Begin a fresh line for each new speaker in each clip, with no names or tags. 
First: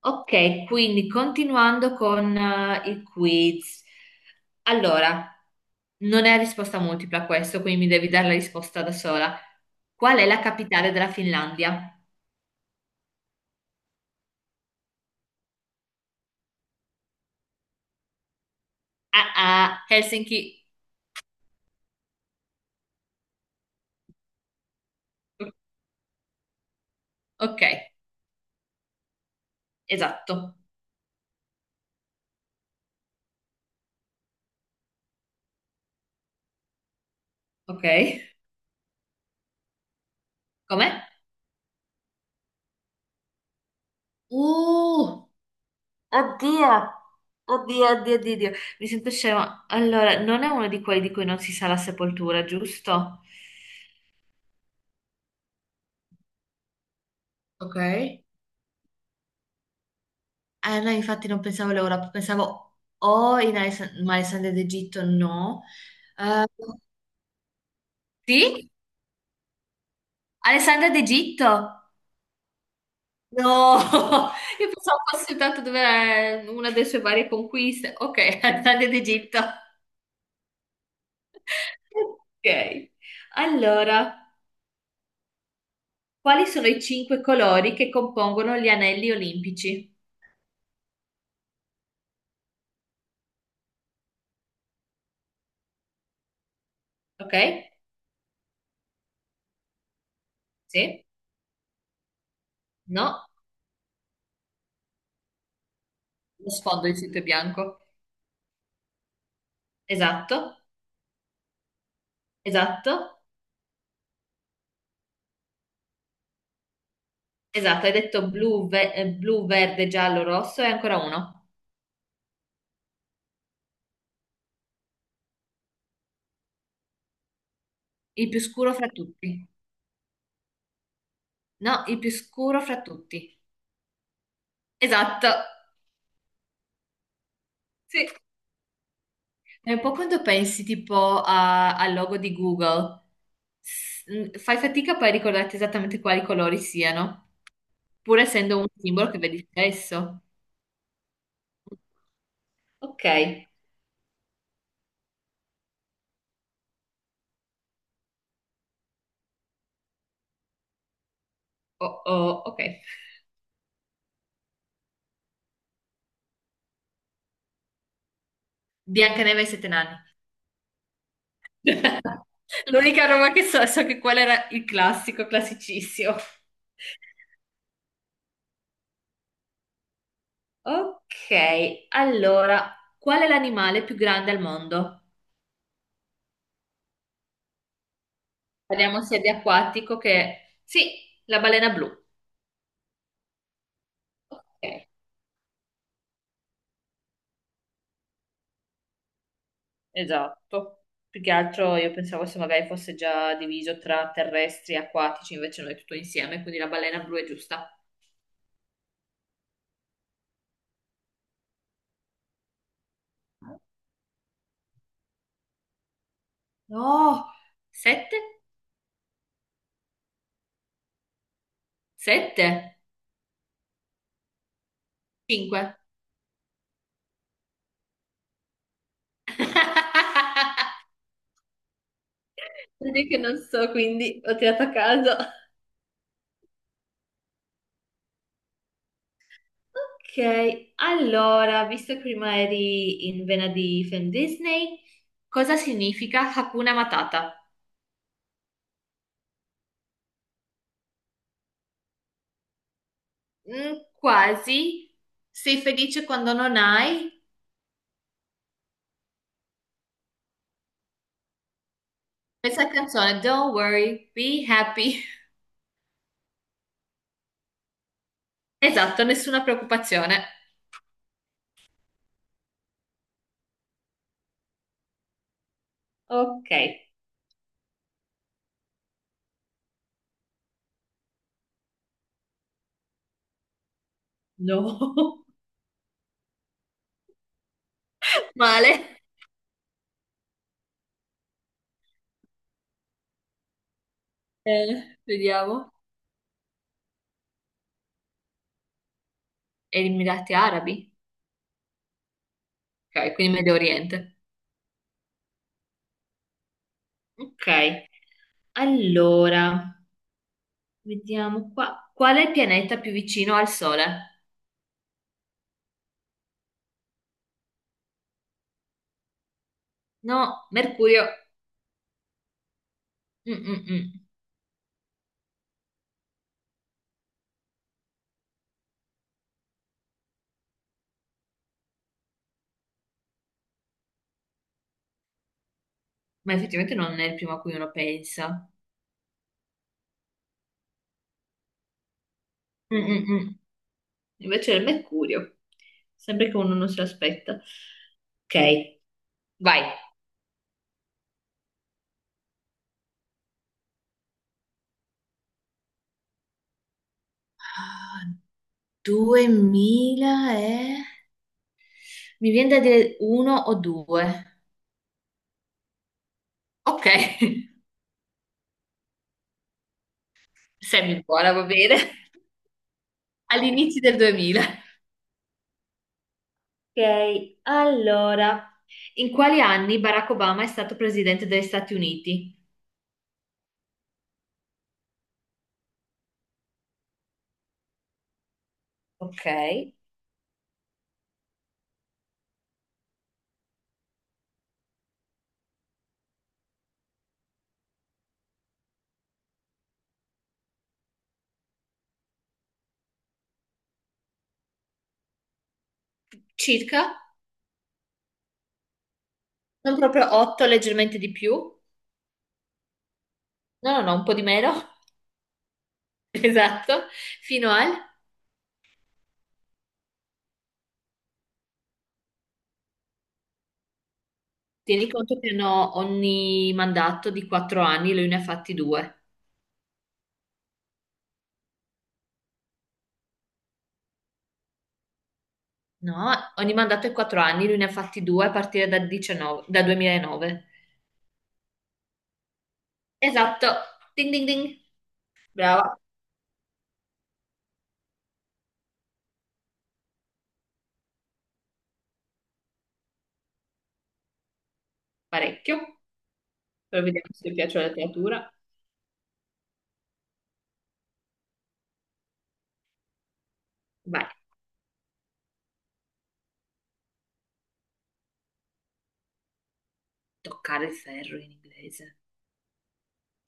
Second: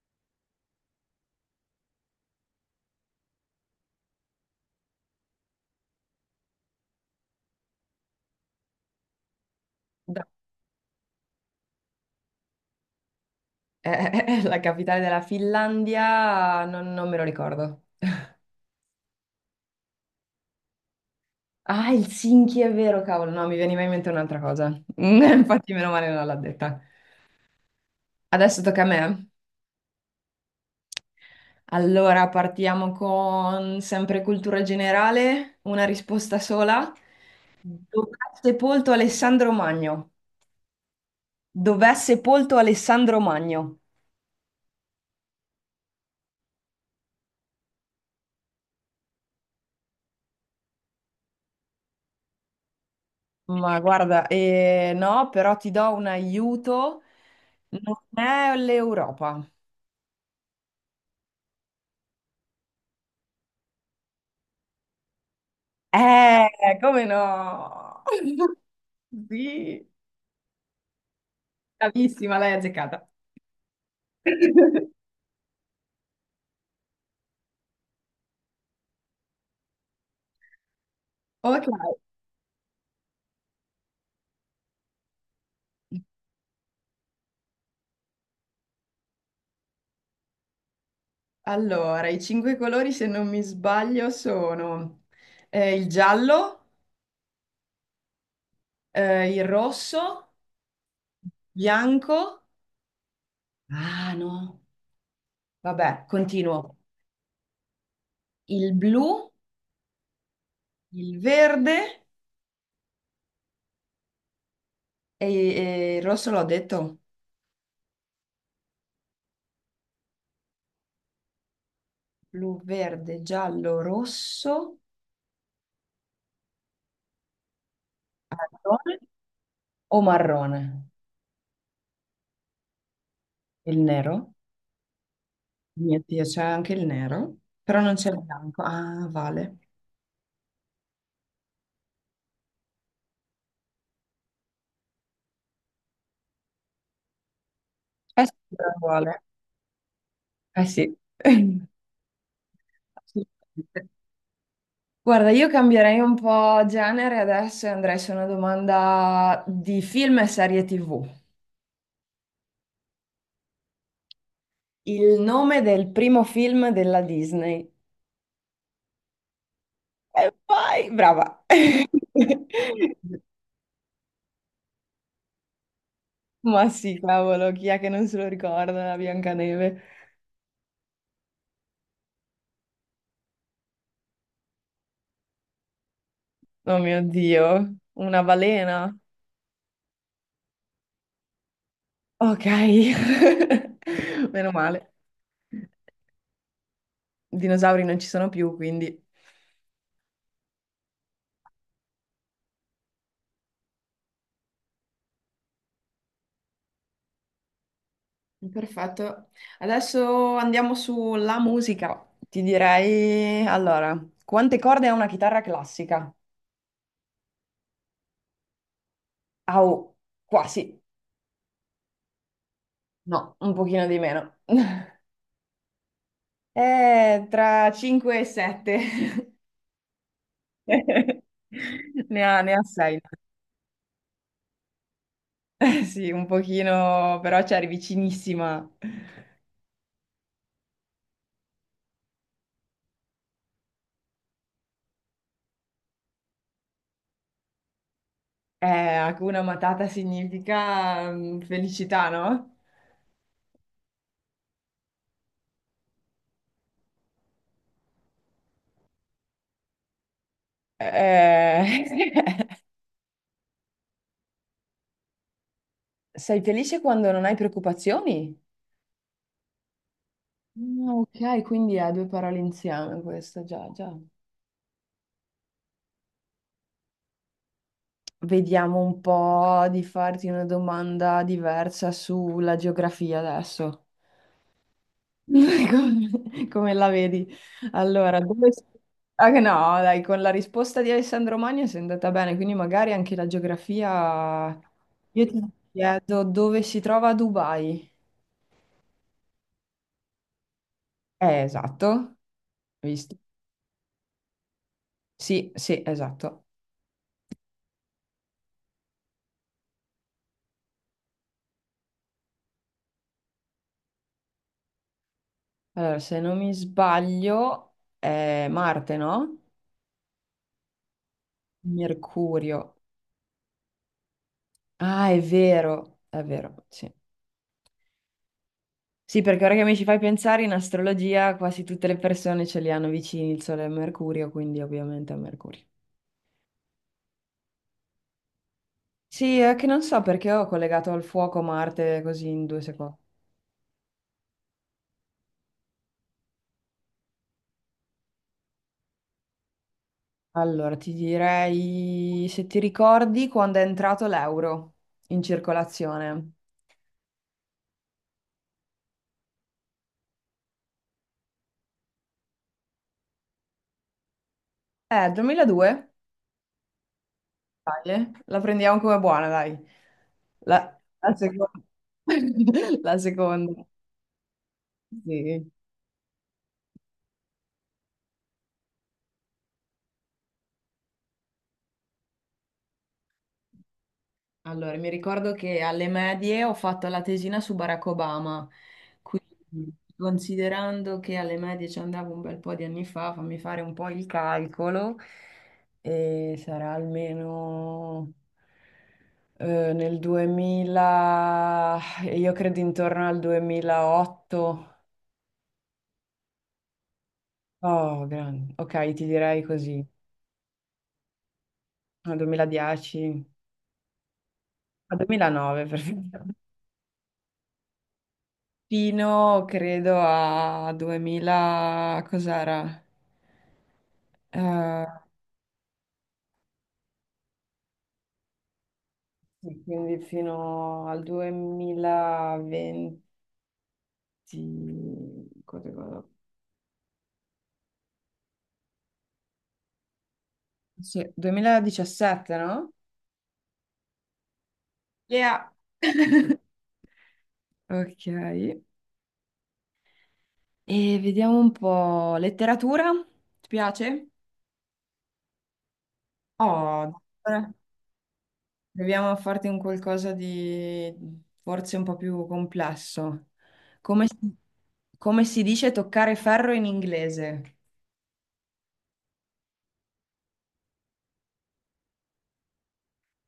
Ok, quindi continuando con i quiz. Allora, non è a risposta multipla questo, quindi mi devi dare la risposta da sola. Qual è
Da-
la capitale della Finlandia?
è la capitale della Finlandia, non me lo ricordo.
Ah, ah, Helsinki.
Ah, Helsinki, è vero, cavolo, no, mi veniva in mente un'altra cosa. Infatti, meno male non l'ha detta.
Ok,
Adesso tocca a me.
esatto.
Allora, partiamo con sempre cultura generale, una risposta sola.
Ok.
Dov'è sepolto Alessandro Magno?
Com'è?
Dov'è sepolto Alessandro Magno?
Uh, Oddio. Oddio, oddio, oddio, oddio. Mi sento scema. Allora, non è uno di quelli di cui non si sa la sepoltura, giusto?
Ma guarda, no, però ti do un aiuto.
Ok.
Non è l'Europa.
No, infatti non pensavo all'Europa, pensavo o in ma Alessandria d'Egitto no. Eh,
Eh, come no?
sì?
Sì,
Alessandria d'Egitto?
bravissima, l'hai azzeccata.
No! Io pensavo fosse soltanto dove era una delle sue varie conquiste. Ok, Alessandria d'Egitto.
Ok,
Ok. Allora, quali sono i cinque colori che compongono gli anelli olimpici?
allora, i cinque colori, se non mi sbaglio, sono il giallo,
Ok?
il rosso,
Sì?
bianco.
No?
Ah, no. Vabbè,
Lo
continuo.
sfondo di sito è bianco.
Il blu,
Esatto?
il verde
Esatto?
e, e il rosso l'ho detto.
Esatto, hai detto blu, blu, verde, giallo, rosso e ancora uno.
Blu, verde, giallo, rosso,
Il più scuro fra
marrone
tutti.
o marrone?
No, il più scuro fra tutti.
Il nero?
Esatto.
Mio Dio, c'è anche il nero, però non
Sì.
c'è il bianco. Ah, vale.
È un po' quando pensi tipo al logo di Google. Fai fatica poi a ricordarti esattamente quali colori siano, pur
Eh sì.
essendo un
Allora
simbolo che
Vale.
vedi spesso.
Eh sì.
Ok.
Assolutamente. Guarda, io cambierei un po' genere adesso e andrei su una domanda di film e serie TV.
Oh, oh, ok.
Il nome del primo film della Disney.
Biancaneve e i sette nani.
E poi, brava.
L'unica roba che so, so che quello era il classico, classicissimo.
Ma sì, cavolo, chi è che non se lo ricorda? Biancaneve.
Ok, allora, qual è l'animale più grande al mondo?
Oh mio Dio, una balena.
Parliamo sia di acquatico che... Sì, la balena blu.
Ok, meno
Ok,
male. Dinosauri non ci sono più, quindi...
esatto. Più che altro io pensavo se magari fosse già diviso tra terrestri e acquatici, invece no, è tutto insieme, quindi la balena blu è giusta.
Perfetto. Adesso andiamo sulla musica. Ti direi, allora, quante corde ha una chitarra classica?
No, sette?
Au, quasi.
Sette?
No, un pochino di meno.
Cinque.
Tra 5 e 7. Ne ha 6.
Vedi che non so, quindi ho tirato a caso.
Sì, un pochino, però c'eri vicinissima.
Ok, allora, visto che prima eri in vena di film Disney, cosa significa Hakuna Matata?
Hakuna Matata significa felicità, no?
Mm, quasi. Sei felice quando non hai?
Eh,
Pensa alla canzone Don't worry, be happy.
Sei felice quando non hai preoccupazioni?
Esatto, nessuna preoccupazione.
Ah, ok, quindi è due parole insieme questa, già, già.
Ok,
Vediamo un po' di farti una domanda diversa sulla geografia adesso.
no.
Come, come la vedi? Allora, dove...
Male.
Ah, che no, dai, con la risposta di Alessandro Magno sei andata bene, quindi magari anche la geografia... Io ti
Vediamo.
chiedo dove si trova Dubai.
Emirati Arabi.
Esatto,
Ok,
visto?
quindi Medio Oriente.
Sì, sì, esatto.
Ok, allora, vediamo qua. Qual è il pianeta più vicino al Sole?
Allora, se non mi sbaglio, è Marte, no?
No, Mercurio.
Mercurio.
Mm, mm, mm.
Ah, è vero, sì. Sì, perché ora che mi ci fai pensare, in astrologia quasi tutte le persone ce li hanno vicini il Sole e Mercurio, quindi ovviamente è Mercurio.
Ma effettivamente non è il primo a cui uno pensa.
Sì, è che non so perché ho collegato al fuoco Marte così in due
Mm,
secondi.
mm, mm. Invece è il Mercurio, sempre che uno non se l'aspetta. Ok, vai.
Allora, ti direi se ti ricordi quando è entrato l'euro in circolazione.
Ah, 2000 e... Mi viene da dire uno o due.
2002?
Ok,
Dai, La prendiamo come buona, dai. La,
semi
la
buona, va
seconda.
bene.
La seconda.
All'inizio del 2000.
Sì.
Ok, allora. In quali anni Barack Obama è stato presidente degli Stati Uniti?
Allora, mi ricordo che alle medie ho fatto la tesina su Barack Obama,
Ok,
quindi considerando che alle medie ci andavo un bel po' di anni fa, fammi fare un po' il calcolo, e sarà almeno nel 2000, io credo intorno al 2008.
circa.
Oh, grande. Ok, ti direi
Non
così,
proprio 8, leggermente di più. No,
al 2010,
no, no, un po' di meno.
al 2009 perfetto.
Esatto. Fino al...
Fino, credo, a 2000, cos'era? Eh,
Tieni conto che hanno ogni mandato di 4 anni, lui ne ha fatti due.
sì, quindi fino al 2020, quando- quando-
No, ogni mandato è 4 anni, lui ne ha fatti due a partire da 2009.
sì, 2017, no?
Esatto. Ding ding ding.
Yeah.
Brava,
Ok, e vediamo un po'. Letteratura? Ti piace?
parecchio. Però
Oh,
vediamo se ti
Eh,
piace la letteratura.
Proviamo a farti un qualcosa di forse un po' più complesso. Come
Vai.
si, come si dice toccare ferro in inglese?
Toccare il ferro in inglese.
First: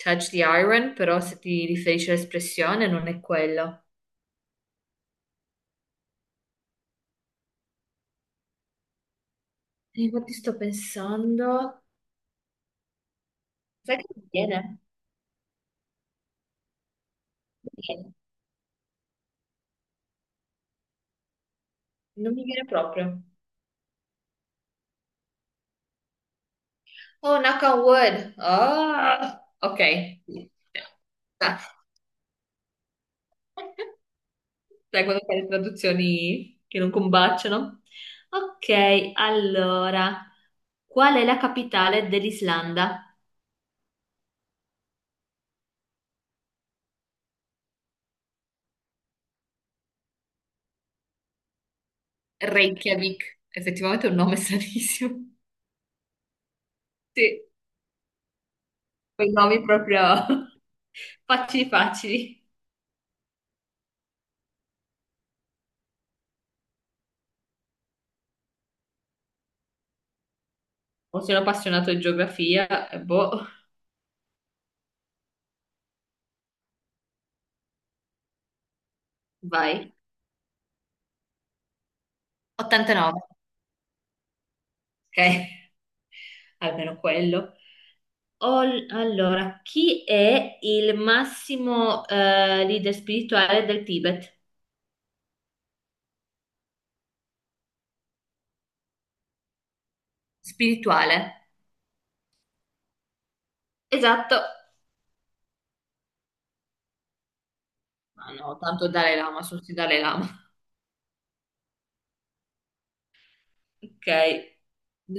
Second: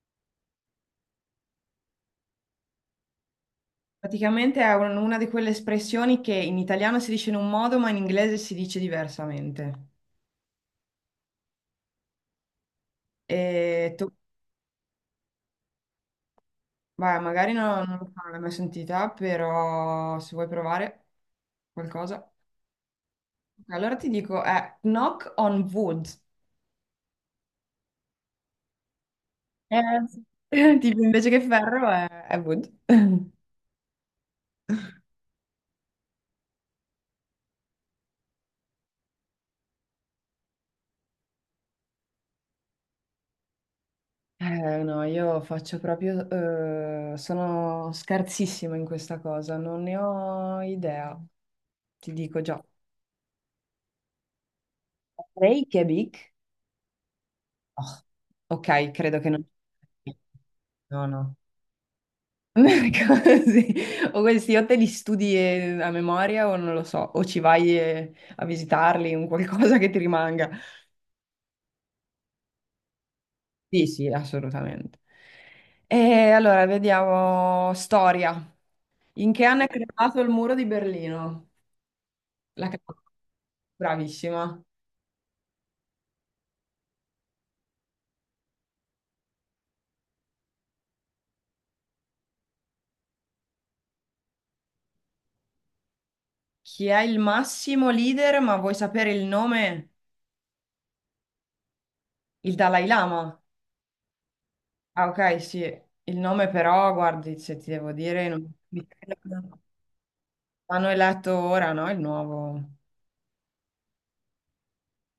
Touch the iron, però se ti riferisci all'espressione non è quello.
Praticamente è una di quelle espressioni che in italiano si dice in un modo, ma in inglese si dice diversamente.
E infatti sto pensando.
E
Sai
tu,
che non mi viene?
vai, magari
Non mi
no- non,
viene.
l'hai mai sentita, però se vuoi provare qualcosa.
Non mi viene proprio.
Ok, allora ti dico, è knock on wood.
Oh, knock on wood. Oh,
Eh,
ok.
sì. Tipo, invece che
Grazie.
ferro è wood.
Sai quando fai le traduzioni che non combaciano? Ok, allora. Qual è la capitale dell'Islanda?
No, io faccio proprio... sono scarsissima in questa cosa, non ne ho idea, ti dico già.
Reykjavik. Effettivamente è un nome stranissimo.
Reykjavik?
Sì,
Oh, ok, credo che
quei
non...
nomi proprio
No, no.
facili facili.
Così. O questi o te li studi a memoria o non lo so, o ci vai a visitarli, un qualcosa che ti rimanga.
O sono appassionato di geografia, boh,
Sì, sì, assolutamente. E allora, vediamo storia. In che anno è
vai.
creato il muro di Berlino? La ca-
89.
Bravissima.
Ok, almeno quello. Allora, chi è il massimo leader spirituale del Tibet?
Chi è il massimo leader, ma vuoi sapere il nome?
Spirituale.
Il Dalai Lama.
Esatto.
Ah, ok, sì, il nome però, guardi, se ti devo dire,
Ma
non...
no,
Mi
tanto
credo
Dalai
che
Lama, sono sì Dalai Lama.
l'hanno eletto ora, no? Il nuovo.
Ok.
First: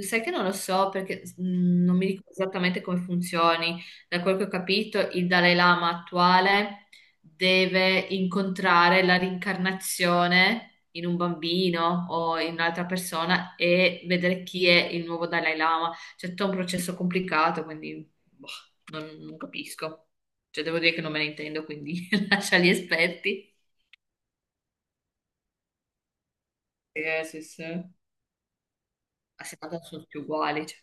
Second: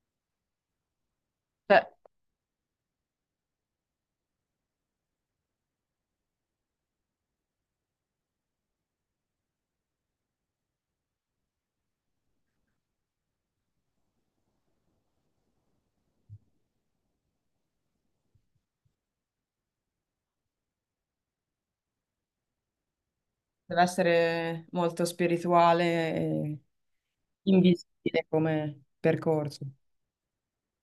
Sai che non lo so perché
Cioè,
non mi ricordo esattamente come funzioni. Da quel che ho capito, il Dalai Lama attuale deve incontrare la rincarnazione in un bambino o in un'altra persona e vedere chi è il nuovo Dalai Lama. C'è tutto un processo complicato, quindi boh, non capisco. Cioè, devo dire che non me ne intendo, quindi lascia gli esperti.
deve essere molto spirituale e
Sì, sì. A
invisibile come percorso.
70 sono tutti uguali, cioè,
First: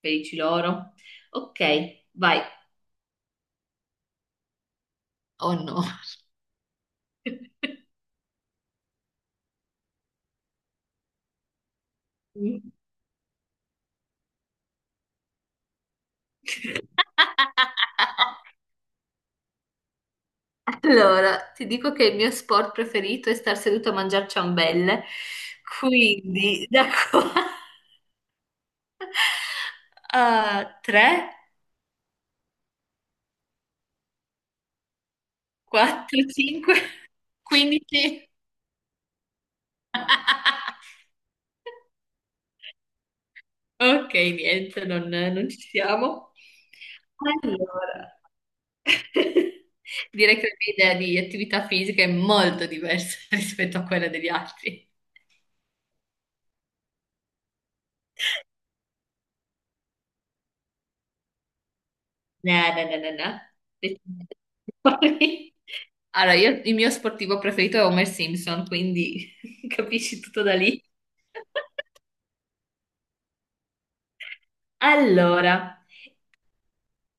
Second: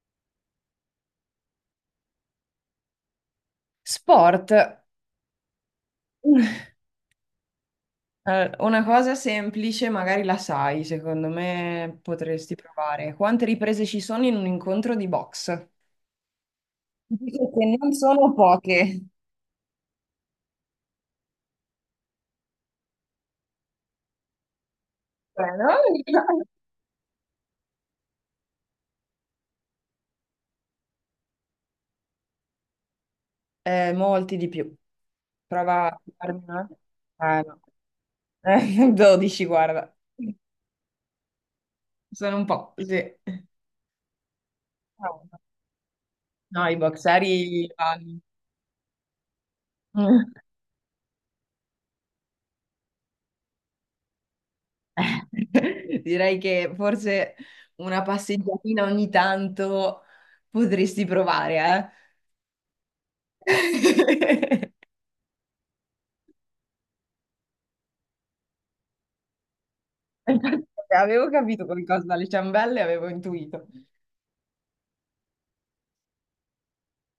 felici loro. Ok, vai.
Sport.
Oh no.
Una cosa semplice, magari la sai, secondo me potresti provare. Quante riprese ci sono in un incontro di box? Dico che non sono poche.
Allora, ti dico che il mio sport preferito è star seduto a mangiare ciambelle,
No?
quindi da qua a 3,
Molti di più. Prova a
4,
farmi una.
5,
No.
15.
12, guarda. Sono un po' così.
Ok, niente,
No,
non ci siamo.
no, i boxeri vanno.
Allora,
Eh,
direi che la mia idea di attività fisica è molto diversa rispetto a quella degli altri.
direi che forse una passeggiatina ogni tanto potresti provare,
No, no, no, no, no.
eh?
Decisamente fuori. Allora, io il mio sportivo preferito è Homer Simpson, quindi capisci tutto da
Infatti,
lì.
avevo capito qualcosa dalle ciambelle, avevo intuito.
Allora,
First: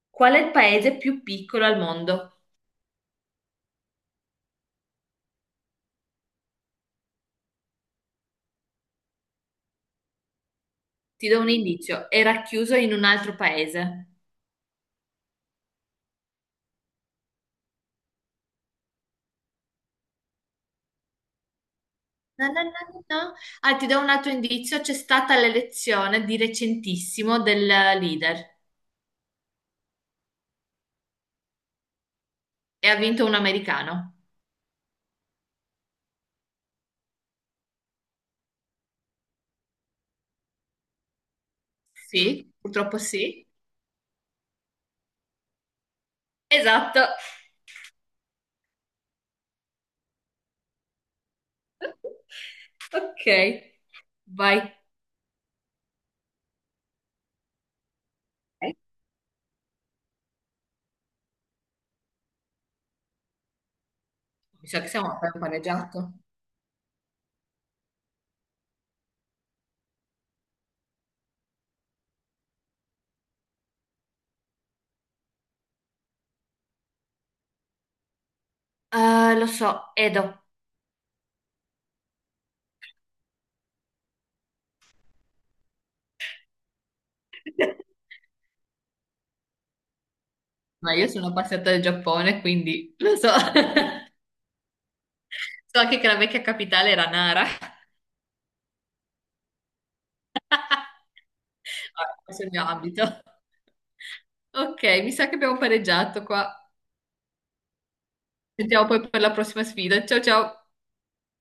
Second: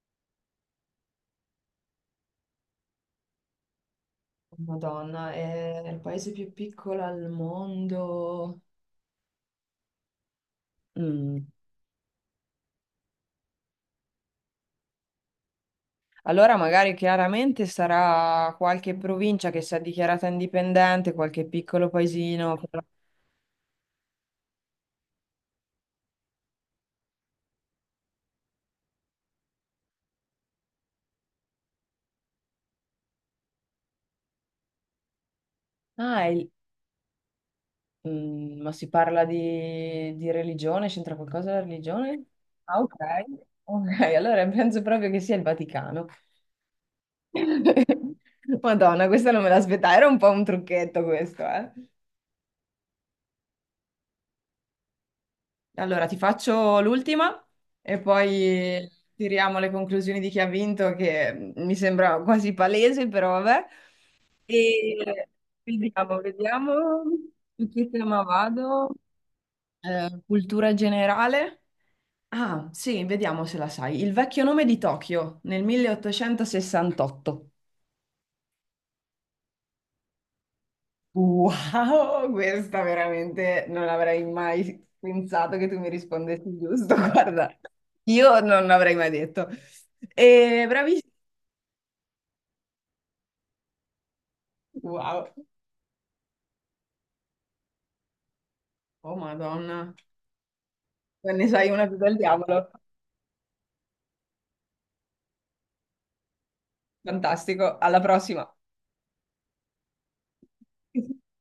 qual è il paese più piccolo al mondo?
Madonna, è il paese più piccolo al mondo.
Ti do
Mm.
un indizio, era chiuso in un altro paese.
Allora magari chiaramente sarà qualche provincia che si è dichiarata indipendente, qualche piccolo
No,
paesino.
no,
Che-
no, no, no. Ah, ti do un altro indizio, c'è stata l'elezione di recentissimo del leader e ha vinto un americano.
Ah, è il- mm, ma si parla di religione? C'entra qualcosa la religione?
Sì,
Ah, ok.
purtroppo sì.
Ok, allora penso proprio che sia il Vaticano.
Esatto.
Madonna, questa non me l'aspettavo, era un po' un trucchetto questo, eh.
Ok, vai.
Allora, ti faccio l'ultima e poi tiriamo le conclusioni di chi ha vinto, che mi sembra quasi palese, però vabbè.
Mi sa che siamo
E
per un paneggiato.
vediamo su che tema vado. Cultura generale. Ah, sì, vediamo se la sai. Il vecchio nome di Tokyo nel 1868.
Lo so, Edo.
Wow, questa veramente non avrei mai pensato che tu mi rispondessi giusto. Guarda, io non l'avrei mai detto. E
Ma io
bravissimo.
sono passata del Giappone, quindi lo so.
Wow.
So anche che la vecchia capitale era Nara.
Oh, Madonna. Non ne sai una più del
Ah, questo è il mio
diavolo.
ambito. Ok, mi sa che abbiamo pareggiato qua.
Fantastico. Alla prossima.
Sentiamo poi per la prossima sfida. Ciao ciao.